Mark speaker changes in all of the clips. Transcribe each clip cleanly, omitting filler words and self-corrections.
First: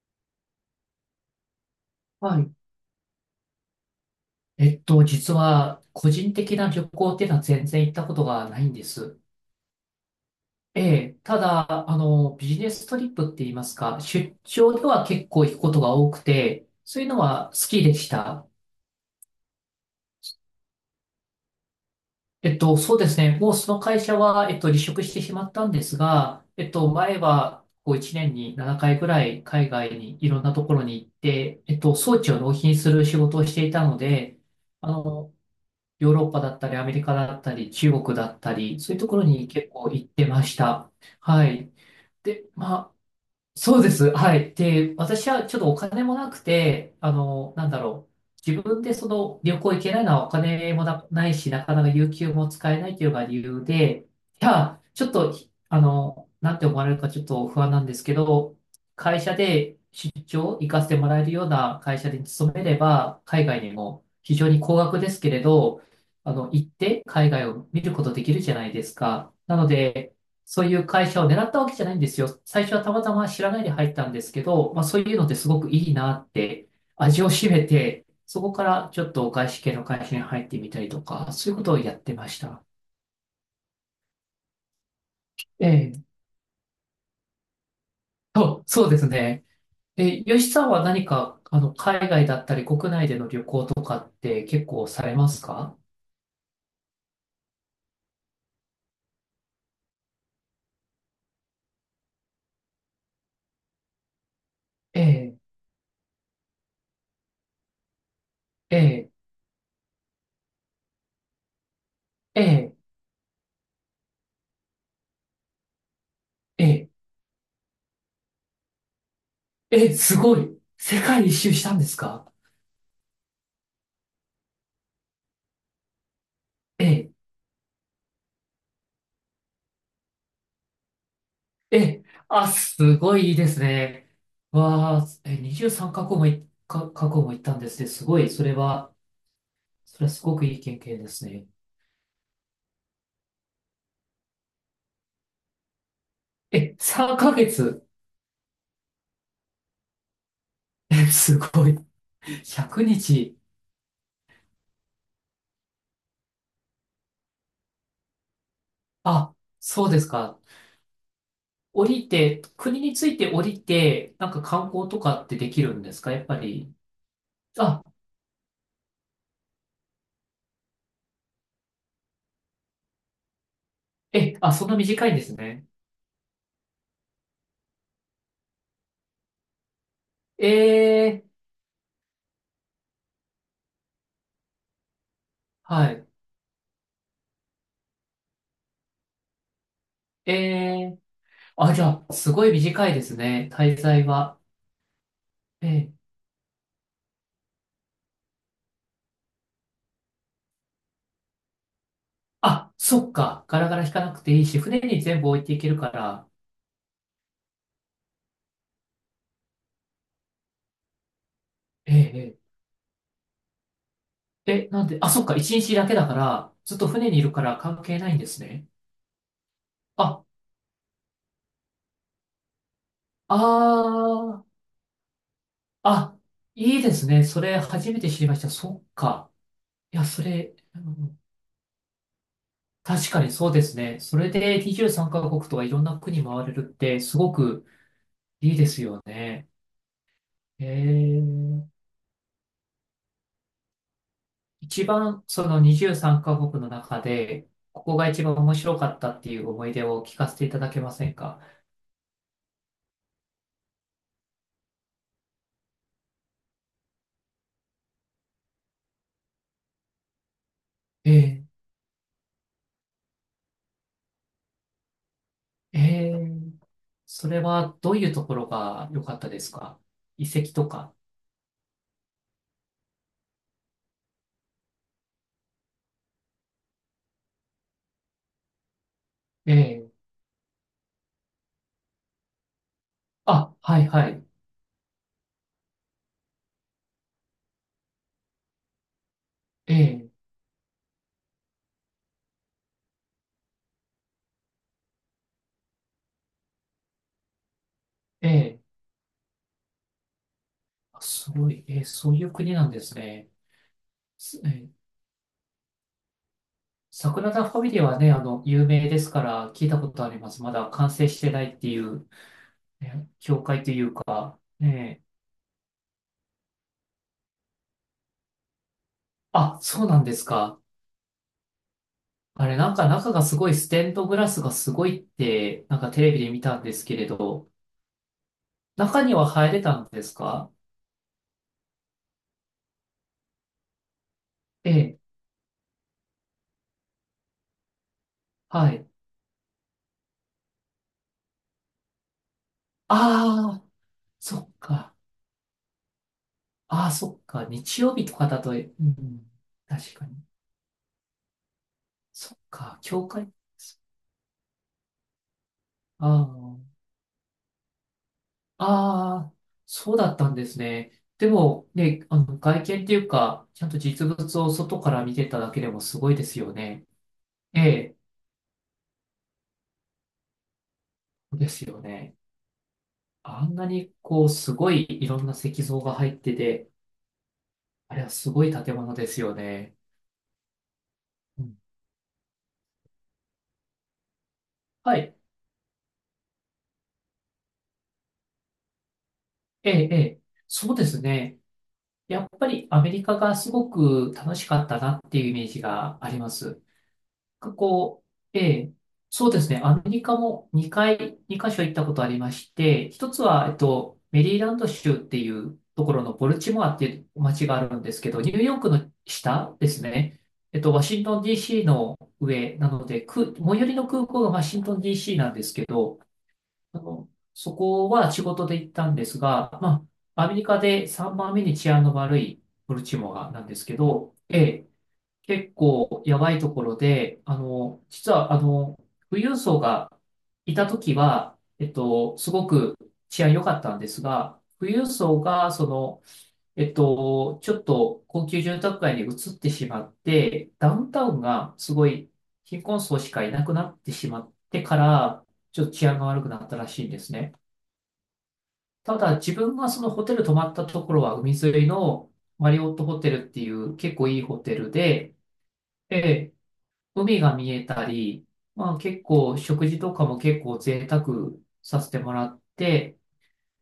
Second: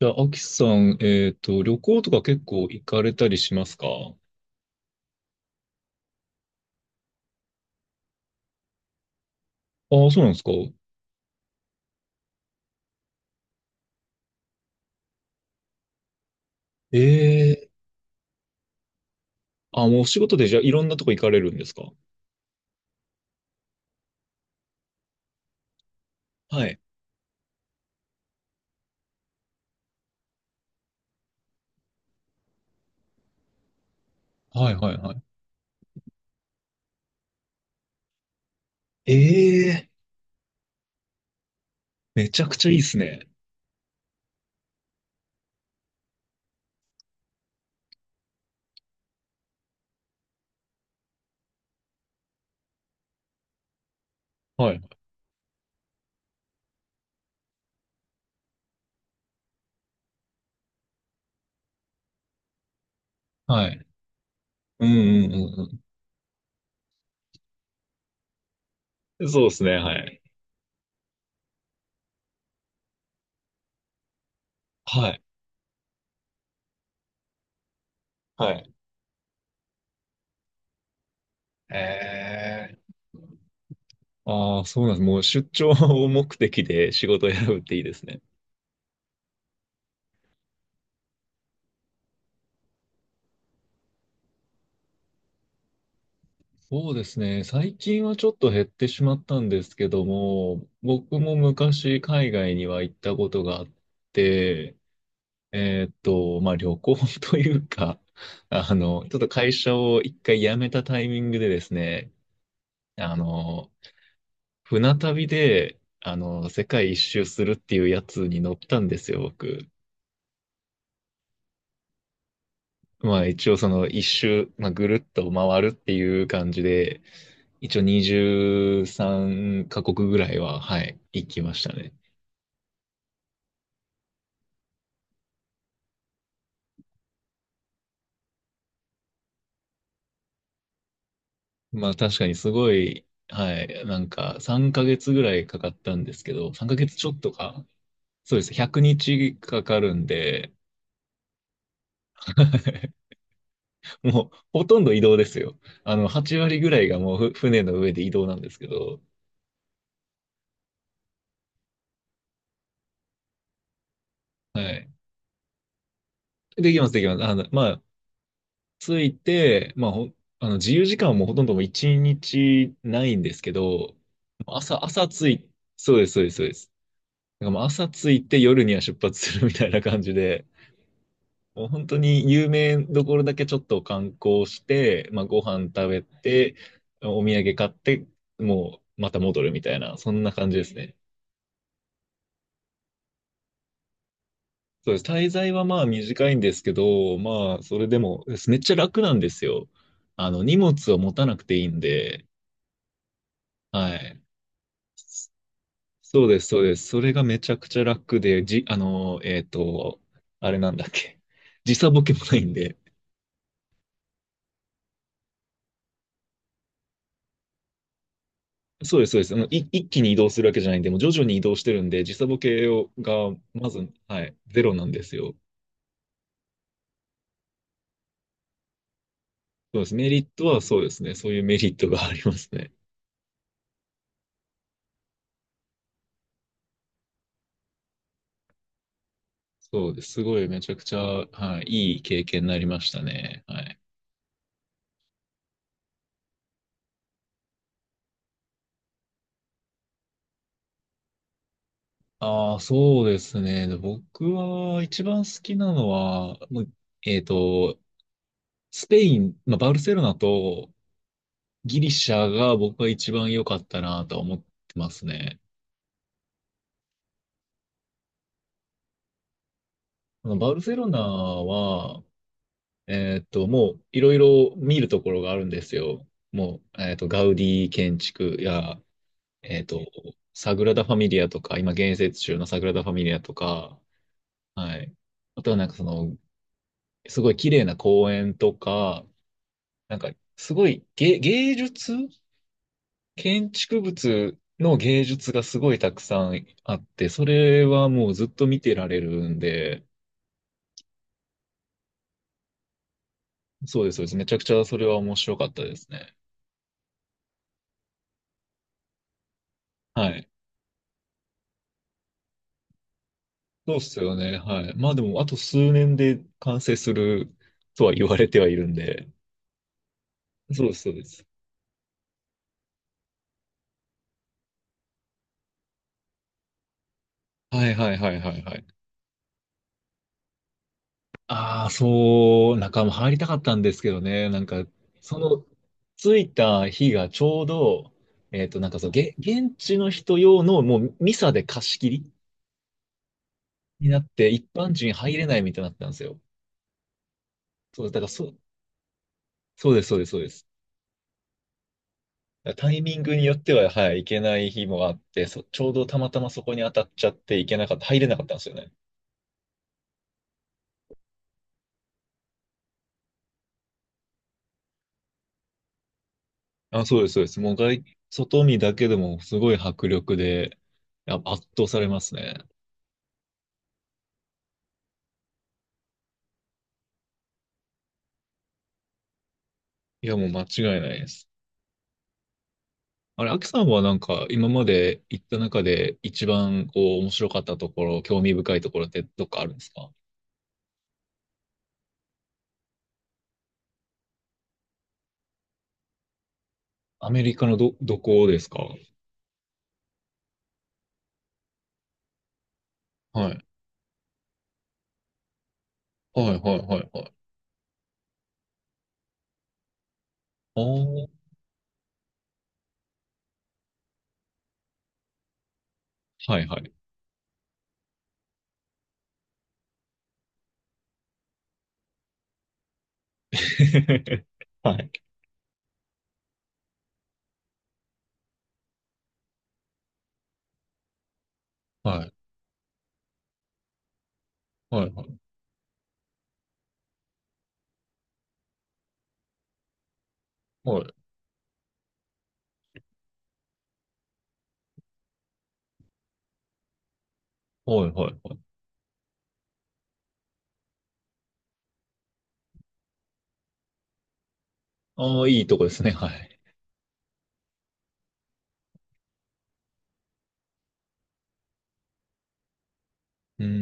Speaker 1: じゃあ、アキさん、旅行とか
Speaker 2: は
Speaker 1: 結
Speaker 2: い。
Speaker 1: 構行かれたりしますか？
Speaker 2: 実は、個人的な旅行っていうのは全然行ったことがないんです。
Speaker 1: ああ、そうなんですか。
Speaker 2: ええ、ただ、ビジネストリップって言いますか、出張では結構行くことが多くて、そういうのは
Speaker 1: え
Speaker 2: 好
Speaker 1: え。
Speaker 2: きでした。
Speaker 1: あ、もうお仕事でじゃあいろんなとこ行かれるんですか？
Speaker 2: そうですね。もうその会社は、離職してしまったんですが、
Speaker 1: はい。
Speaker 2: 前は、こう1年に7回ぐらい海外にいろんなところに行って、装置を納品する仕事をしていたので、
Speaker 1: はい
Speaker 2: あ
Speaker 1: はいはい。
Speaker 2: の、ヨーロッパだったり、アメリカだったり、中国だったり、そういうところに結
Speaker 1: ええ。
Speaker 2: 構行ってました。はい。
Speaker 1: めち
Speaker 2: で、
Speaker 1: ゃくちゃい
Speaker 2: ま
Speaker 1: いで
Speaker 2: あ、
Speaker 1: すね。
Speaker 2: そうです。はい。で、私はちょっとお金もなくて、なんだろう。自分でその旅行行けないのはお金もな、ないし、なかなか有給も使えないというのが理由で、い
Speaker 1: はい。
Speaker 2: や、ちょっと、なんて思われるかちょっと不安なんですけど、会社で出張行かせてもらえるような会社に勤めれば、海外
Speaker 1: は
Speaker 2: に
Speaker 1: い。
Speaker 2: も非常に高
Speaker 1: う
Speaker 2: 額です
Speaker 1: んう
Speaker 2: けれ
Speaker 1: んうん
Speaker 2: ど、行って海外を見ることできるじゃないです
Speaker 1: うん。
Speaker 2: か。
Speaker 1: そうで
Speaker 2: な
Speaker 1: す
Speaker 2: の
Speaker 1: ね、は
Speaker 2: で、
Speaker 1: い。
Speaker 2: そういう会社を狙ったわけじゃないんですよ。最初はたまたま知らないで入ったんですけど、まあそう
Speaker 1: は
Speaker 2: いう
Speaker 1: い。
Speaker 2: のってすごくいいなって、味を占めて、そ
Speaker 1: は
Speaker 2: こか
Speaker 1: い。
Speaker 2: らちょっと外資系の会社に入ってみたりとか、そういうことをやってました。
Speaker 1: ええ。ああ、そうなんです。もう出
Speaker 2: え
Speaker 1: 張
Speaker 2: え。
Speaker 1: を目的で仕事を選ぶっていいですね。
Speaker 2: そうですね。え、吉さんは何か、海外だったり国内での旅行とかって結構されますか？
Speaker 1: そうですね。最近はちょっと減ってしまったんですけども、僕も昔海外には行ったことがあって、
Speaker 2: ええ、
Speaker 1: まあ旅行 というか、
Speaker 2: ええ、
Speaker 1: ちょっと会社を一回辞めたタイミングでですね、
Speaker 2: ええ、
Speaker 1: あの、船旅で、世
Speaker 2: ええ、
Speaker 1: 界一周するっていうやつに乗ったんですよ、僕。
Speaker 2: ええ、すごい。世界一周したんですか？
Speaker 1: まあ一応その一周、まあ、ぐるっと回るっていう感じ
Speaker 2: え
Speaker 1: で、
Speaker 2: え、
Speaker 1: 一応23カ国ぐらいは、はい、行きましたね。
Speaker 2: え、あ、すごいいいですね。わあ、え、23カ国もい、か、カ国も行ったんですね。すごい、それは、それはすごくいい経験ですね。
Speaker 1: まあ確かにすごい、はい、なんか3ヶ月ぐらいかかったんですけど、3
Speaker 2: え、
Speaker 1: ヶ月ちょ
Speaker 2: 3
Speaker 1: っと
Speaker 2: ヶ
Speaker 1: か。
Speaker 2: 月。
Speaker 1: そうです。100日かかるんで、
Speaker 2: え、すごい。100日。
Speaker 1: もうほとんど移動ですよ。8割ぐらいがもう船の上で移動なんですけど、
Speaker 2: あ、そうですか。降りて、国について降りて、なんか
Speaker 1: は
Speaker 2: 観
Speaker 1: い。
Speaker 2: 光とかってできるんですか？やっぱ
Speaker 1: で
Speaker 2: り。
Speaker 1: きます、できます。
Speaker 2: あ、
Speaker 1: ついて、まあ、あの自由時間はもうほとんどもう一日ないんですけど、
Speaker 2: え、あ、そんな
Speaker 1: 朝、
Speaker 2: 短
Speaker 1: 朝
Speaker 2: いんで
Speaker 1: つ
Speaker 2: す
Speaker 1: い、
Speaker 2: ね。
Speaker 1: そうです、そうです、そうです。だからもう朝ついて夜には出発するみたいな感じで、
Speaker 2: えー、
Speaker 1: もう本当に有名どころだけちょっと観光して、まあ、ご飯食
Speaker 2: は
Speaker 1: べ
Speaker 2: い。
Speaker 1: て、お土産買って、もうまた戻るみたいな、そんな感じですね。
Speaker 2: えー、あ、じゃあ、すごい短いですね。滞在は。
Speaker 1: そうです。滞在は
Speaker 2: え
Speaker 1: まあ
Speaker 2: ー、
Speaker 1: 短いんですけど、まあ、それでも、めっちゃ楽なんですよ。荷物を持たなくていいんで、
Speaker 2: あ、そっか。ガラガラ引
Speaker 1: は
Speaker 2: かな
Speaker 1: い。
Speaker 2: くていいし、船に全部置いていけるか
Speaker 1: そ
Speaker 2: ら。
Speaker 1: うです、そうです。それがめちゃくちゃ楽で、じ、あの、えっと、あれなんだっけ。時差
Speaker 2: え
Speaker 1: ボケもな
Speaker 2: え、
Speaker 1: いんで。
Speaker 2: ええ、え、なんで、あ、そっか。一日だけだから、ずっと船にいるから関係ないんですね。
Speaker 1: そうです、そうです。一気に移
Speaker 2: あ、
Speaker 1: 動するわけじゃないんで、もう徐々に移動してるんで、時差ボケを、が、まず、はい、
Speaker 2: あ、
Speaker 1: ゼロなんですよ。
Speaker 2: ああ、いいですね。それ初めて知りました。そっか。
Speaker 1: そうです。
Speaker 2: いや、
Speaker 1: メリ
Speaker 2: そ
Speaker 1: ット
Speaker 2: れ、
Speaker 1: はそ
Speaker 2: う
Speaker 1: うですね。
Speaker 2: ん、
Speaker 1: そういうメリットがありますね。
Speaker 2: 確かにそうですね。それで23カ国とかいろんな国回れるってすごくいいですよね。
Speaker 1: そうです。すごいめ
Speaker 2: え
Speaker 1: ちゃくちゃ、は
Speaker 2: え。
Speaker 1: い、いい経験になりましたね。はい。
Speaker 2: 一番その23カ国の中で、ここが一番面白かったっていう思い出を聞かせていただけませんか？
Speaker 1: ああ、そうですね。で僕は一番好きなのは、もうえっと、スペイン、まあ、バルセロナと
Speaker 2: え
Speaker 1: ギリシャが僕は一番良かったなとは思ってますね。
Speaker 2: ー、えー、それはどういうところが良かったですか？遺
Speaker 1: あの
Speaker 2: 跡
Speaker 1: バル
Speaker 2: と
Speaker 1: セロ
Speaker 2: か。
Speaker 1: ナは、もういろいろ見るところがあるんですよ。もう、ガウディ建築や、
Speaker 2: え
Speaker 1: えーっと、
Speaker 2: え、
Speaker 1: サグラダ・ファミリアとか、今建設中のサグラダ・ファミリアと
Speaker 2: あ、
Speaker 1: か、
Speaker 2: はいはい。
Speaker 1: はい。あとはなんかすごい綺麗な公園とか、
Speaker 2: え
Speaker 1: なんか、
Speaker 2: え、
Speaker 1: すごい芸術建築物の芸術がすごいたくさんあって、それはもうずっと
Speaker 2: え
Speaker 1: 見
Speaker 2: え、
Speaker 1: てられるんで、
Speaker 2: あ、すごい。ええ、そういう国なんですね。
Speaker 1: そうです、そうです。めちゃ
Speaker 2: す、
Speaker 1: く
Speaker 2: え
Speaker 1: ちゃ
Speaker 2: え、
Speaker 1: それは面白かったですね。
Speaker 2: サグラダ・ファミリアはね、有名ですから聞いたことあ
Speaker 1: は
Speaker 2: り
Speaker 1: い。
Speaker 2: ます。まだ完成してないっていう、ね、教会と
Speaker 1: そう
Speaker 2: い
Speaker 1: っ
Speaker 2: う
Speaker 1: すよね。
Speaker 2: か、
Speaker 1: は
Speaker 2: え
Speaker 1: い。まあで
Speaker 2: え、
Speaker 1: も、あと数年で完成するとは言われてはいるんで。
Speaker 2: あ、そうなんですか。
Speaker 1: そうです、そうです。
Speaker 2: あれ、なんか中がすごいステンドグラスがすごいって、なんかテレビで見たんですけれど、
Speaker 1: はいはいはいはいはい。
Speaker 2: 中には入れたんですか？
Speaker 1: ああ、そう、中も入りたかったんですけどね。なんか、
Speaker 2: ええ、
Speaker 1: その、着いた日がちょうど、なん
Speaker 2: は
Speaker 1: か
Speaker 2: い。
Speaker 1: そう、現地の人用のもうミサで貸し切り
Speaker 2: ああ、
Speaker 1: になって、
Speaker 2: そ
Speaker 1: 一
Speaker 2: っ
Speaker 1: 般人
Speaker 2: か。
Speaker 1: 入れないみたいになったんですよ。
Speaker 2: ああ、そっか。日
Speaker 1: そう、
Speaker 2: 曜
Speaker 1: だか
Speaker 2: 日
Speaker 1: ら
Speaker 2: と
Speaker 1: そ
Speaker 2: か
Speaker 1: う、
Speaker 2: だと、うん、
Speaker 1: そうです、
Speaker 2: 確
Speaker 1: そうで
Speaker 2: か
Speaker 1: す、
Speaker 2: に。
Speaker 1: そうです。
Speaker 2: そっ
Speaker 1: だからタ
Speaker 2: か。
Speaker 1: イミン
Speaker 2: 教
Speaker 1: グに
Speaker 2: 会。
Speaker 1: よっては、はい、行けない日もあって、ちょうどたまた
Speaker 2: あ
Speaker 1: まそこに当たっちゃって行けなかった、入れなかったんですよ
Speaker 2: あ、
Speaker 1: ね。
Speaker 2: ああ、そうだったんですね。でも、ね、外見っていうか、ちゃんと実物を外から見てただけでもすごいですよ
Speaker 1: あ、
Speaker 2: ね。
Speaker 1: そうです、そうです。もう
Speaker 2: え
Speaker 1: 外、
Speaker 2: え、
Speaker 1: 外見だけでもすごい迫力で、
Speaker 2: そう
Speaker 1: 圧
Speaker 2: です
Speaker 1: 倒さ
Speaker 2: よ
Speaker 1: れます
Speaker 2: ね。
Speaker 1: ね。
Speaker 2: あんなにこう、すごいいろんな石像が入ってて、あれはすごい建物ですよね。
Speaker 1: いや、もう間違いないです。
Speaker 2: うん、
Speaker 1: あれ、アキさんはなんか、今ま
Speaker 2: は
Speaker 1: で
Speaker 2: い。
Speaker 1: 行った中で一番こう、面白かったところ、興味深いところってどっかあるんです
Speaker 2: ええ、
Speaker 1: か？
Speaker 2: ええ。そうですね。やっぱりアメリカがすごく楽しかったなっていうイメージがあります。
Speaker 1: アメリカのど、ど
Speaker 2: こ
Speaker 1: こで
Speaker 2: う、え
Speaker 1: すか？
Speaker 2: え、
Speaker 1: はい。
Speaker 2: そうですね。アメリカも2カ所行ったことありまして、一つ
Speaker 1: はい、
Speaker 2: は、メリーランド州っていうところの
Speaker 1: は
Speaker 2: ボル
Speaker 1: い、は
Speaker 2: チモ
Speaker 1: い、
Speaker 2: ア
Speaker 1: は
Speaker 2: っていう
Speaker 1: い。
Speaker 2: 街があるんですけど、ニューヨークの下ですね。
Speaker 1: あ
Speaker 2: ワシントン
Speaker 1: あ、
Speaker 2: DC の上なので、く、最寄りの空港がワシントン DC なんですけど、
Speaker 1: はいはい。
Speaker 2: あの、そこは仕事で行ったんですが、まあ、アメリカで3番目に治安の悪いボルチモアなんですけど、ええ、
Speaker 1: はい。
Speaker 2: 結構やばいところで、実は、富裕層がいたときは、
Speaker 1: はい。
Speaker 2: すごく治安良かったんですが、富
Speaker 1: は
Speaker 2: 裕
Speaker 1: いはい。
Speaker 2: 層が、その、ちょっと高級住宅街に移ってしまって、ダ
Speaker 1: は
Speaker 2: ウ
Speaker 1: い。
Speaker 2: ンタウンがすごい貧困層しかいなくなってしまってから、ちょっと治安が悪くなったらしいんですね。
Speaker 1: はいはいはい。
Speaker 2: ただ、自分がそのホテル泊まったところは海沿いのマリオットホテルっていう結構いいホテルで、
Speaker 1: ああ、いいとこですね。
Speaker 2: え
Speaker 1: は
Speaker 2: え、
Speaker 1: い。
Speaker 2: 海が見えたり、まあ結構食事とかも結構贅沢させてもらって、
Speaker 1: うんう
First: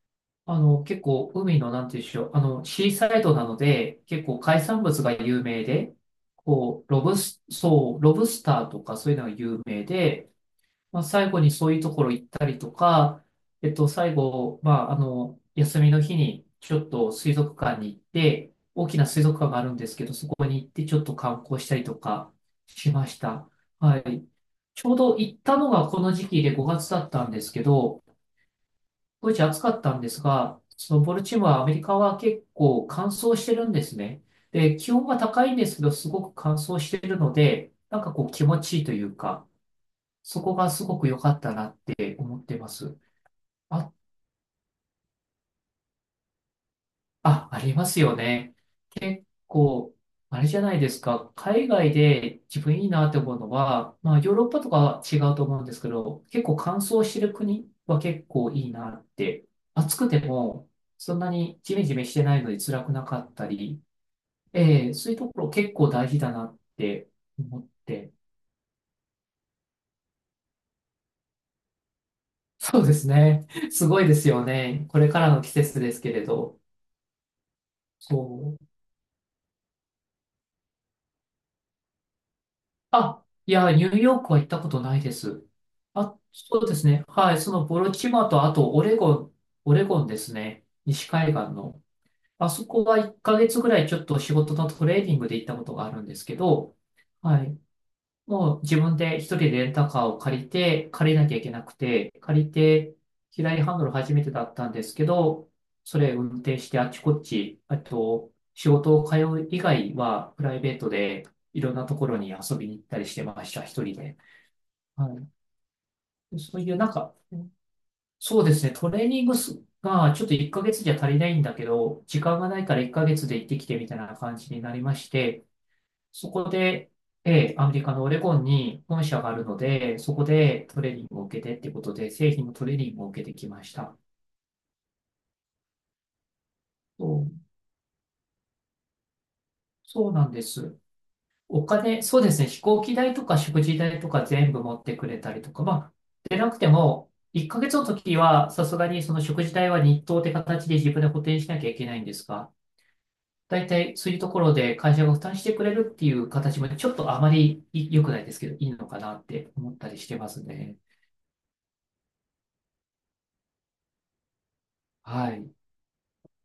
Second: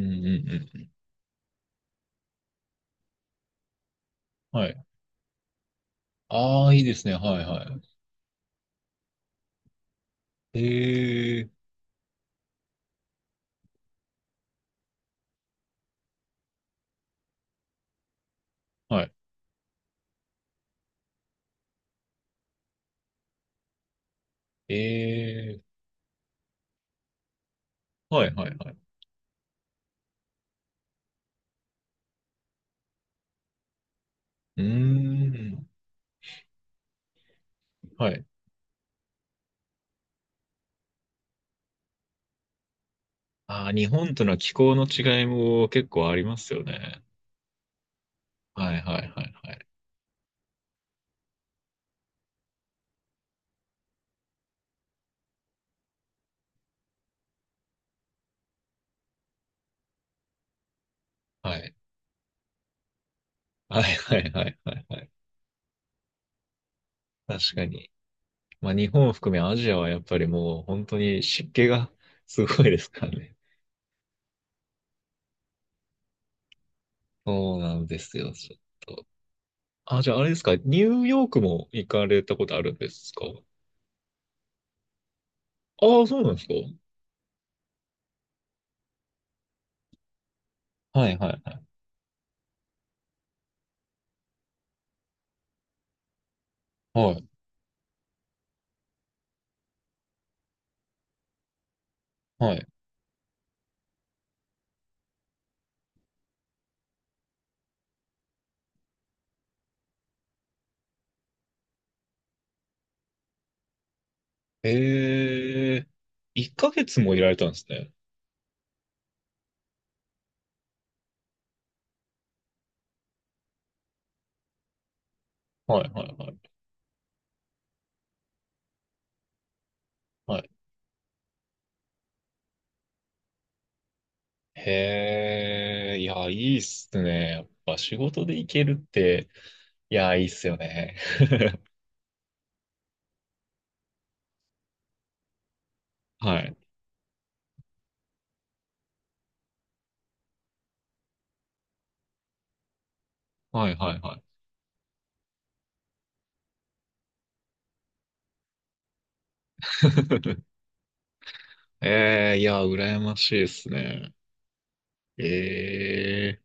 Speaker 1: んうん。
Speaker 2: 結構海のなんていうんでしょう、あのシーサイドなので結構海
Speaker 1: はい。
Speaker 2: 産物が有名で、
Speaker 1: ああ、いい
Speaker 2: こう
Speaker 1: で
Speaker 2: ロ
Speaker 1: すね。
Speaker 2: ブ
Speaker 1: は
Speaker 2: ス、
Speaker 1: いは
Speaker 2: そう、ロブスターとかそういうのが有名で、
Speaker 1: い。
Speaker 2: まあ、最
Speaker 1: え
Speaker 2: 後
Speaker 1: え、
Speaker 2: にそういうところ行ったりとか、最後、まあ、休みの日にちょっと水族館に行って、大き
Speaker 1: は
Speaker 2: な
Speaker 1: い。
Speaker 2: 水族館があるんですけど、そこに行ってちょっと観光したりとかしました。はい。
Speaker 1: え
Speaker 2: ちょうど行った
Speaker 1: え、
Speaker 2: のがこの時期で5月だったんですけど、
Speaker 1: はいはいはい。
Speaker 2: 当時暑かったんですが、そのボルチモア、アメリカは結構乾燥してるんですね。
Speaker 1: うー
Speaker 2: で、気温が高いんで
Speaker 1: ん。
Speaker 2: すけど、すごく乾燥してるので、なん
Speaker 1: は
Speaker 2: か
Speaker 1: い。
Speaker 2: こう気持ちいいというか、そこがすごく良かったなって思ってます。
Speaker 1: ああ、日
Speaker 2: あ、
Speaker 1: 本との気候の違いも結構ありますよね。
Speaker 2: あ、ありますよね。
Speaker 1: はいはいはい
Speaker 2: 結
Speaker 1: はい。
Speaker 2: 構、あれじゃないですか。海外で自分いいなって思うのは、まあヨーロッパとかは違うと思うんですけど、結構乾燥してる国は結構いいなって。暑くても、そんな
Speaker 1: は
Speaker 2: に
Speaker 1: い。
Speaker 2: ジメジメしてないので辛くなかった
Speaker 1: はい
Speaker 2: り、
Speaker 1: はいはいはい
Speaker 2: ええ、
Speaker 1: はい。
Speaker 2: そういうところ結構大事だなって
Speaker 1: 確
Speaker 2: 思
Speaker 1: か
Speaker 2: っ
Speaker 1: に。
Speaker 2: て。
Speaker 1: まあ日本を含めアジアはやっぱりもう本当に湿気がすごいで
Speaker 2: そう
Speaker 1: す
Speaker 2: で
Speaker 1: か
Speaker 2: す
Speaker 1: らね。
Speaker 2: ね。すごいですよね。これからの季節ですけれど。
Speaker 1: そうなんですよ、ち
Speaker 2: そう。
Speaker 1: ょっと。あ、じゃああれですか、ニューヨークも行かれたことあるんですか？
Speaker 2: あ、いや、ニューヨークは行ったことないです。
Speaker 1: ああ、
Speaker 2: あ、
Speaker 1: そうなんですか？
Speaker 2: そうですね。はい。そのボロチマと、あとオレゴン、オレゴンですね。西
Speaker 1: はいは
Speaker 2: 海
Speaker 1: い
Speaker 2: 岸
Speaker 1: はい。
Speaker 2: の。あそこは1ヶ月ぐらいちょっと仕事のトレーニングで行ったことがあるんですけど、
Speaker 1: はい
Speaker 2: はい。もう自分で一人でレンタカーを借りなきゃいけなくて、借り
Speaker 1: はい。
Speaker 2: て、左ハンドル初めてだったんですけど、それ運転してあっちこっち、あと、仕事を通う以外は、プライベートでいろんなところに遊びに行ったりしてました、一人で。は
Speaker 1: ええ、
Speaker 2: い。
Speaker 1: 1
Speaker 2: そういう
Speaker 1: ヶ
Speaker 2: なん
Speaker 1: 月も
Speaker 2: か、
Speaker 1: いられたんですね。
Speaker 2: そうですね、トレーニングすがちょっと1ヶ月じゃ足りないんだけど、時間がないから1ヶ月で行ってきてみたいな感じになりまして、
Speaker 1: はいはいは
Speaker 2: そ
Speaker 1: い。
Speaker 2: こで、えーアメリカのオレゴンに本社があるので、そこ
Speaker 1: はい。
Speaker 2: でトレーニングを受けてっていうことで、製品のトレーニングを受けてきました。
Speaker 1: へえ、いや、いいっす
Speaker 2: そ
Speaker 1: ね。
Speaker 2: う、
Speaker 1: やっぱ仕事で行けるって、い
Speaker 2: そう
Speaker 1: や、いい
Speaker 2: な
Speaker 1: っ
Speaker 2: んで
Speaker 1: すよ
Speaker 2: す。
Speaker 1: ね。
Speaker 2: お 金、そうですね、飛行機代とか食事代とか全部持ってくれたりとか、まあ、で
Speaker 1: は
Speaker 2: な
Speaker 1: い。
Speaker 2: くても、1ヶ月の時は、さすがにその食事代は日当って形で自分で補填しなきゃいけないんですが、大
Speaker 1: はいは
Speaker 2: 体
Speaker 1: い
Speaker 2: そう
Speaker 1: は
Speaker 2: いう
Speaker 1: い。
Speaker 2: ところで会社が負担してくれるっていう形も、ちょっとあまり良くないですけど、いいのかなって思ったりしてま すね。
Speaker 1: ええ、いや、羨ましいっすね。
Speaker 2: はい。
Speaker 1: ええ。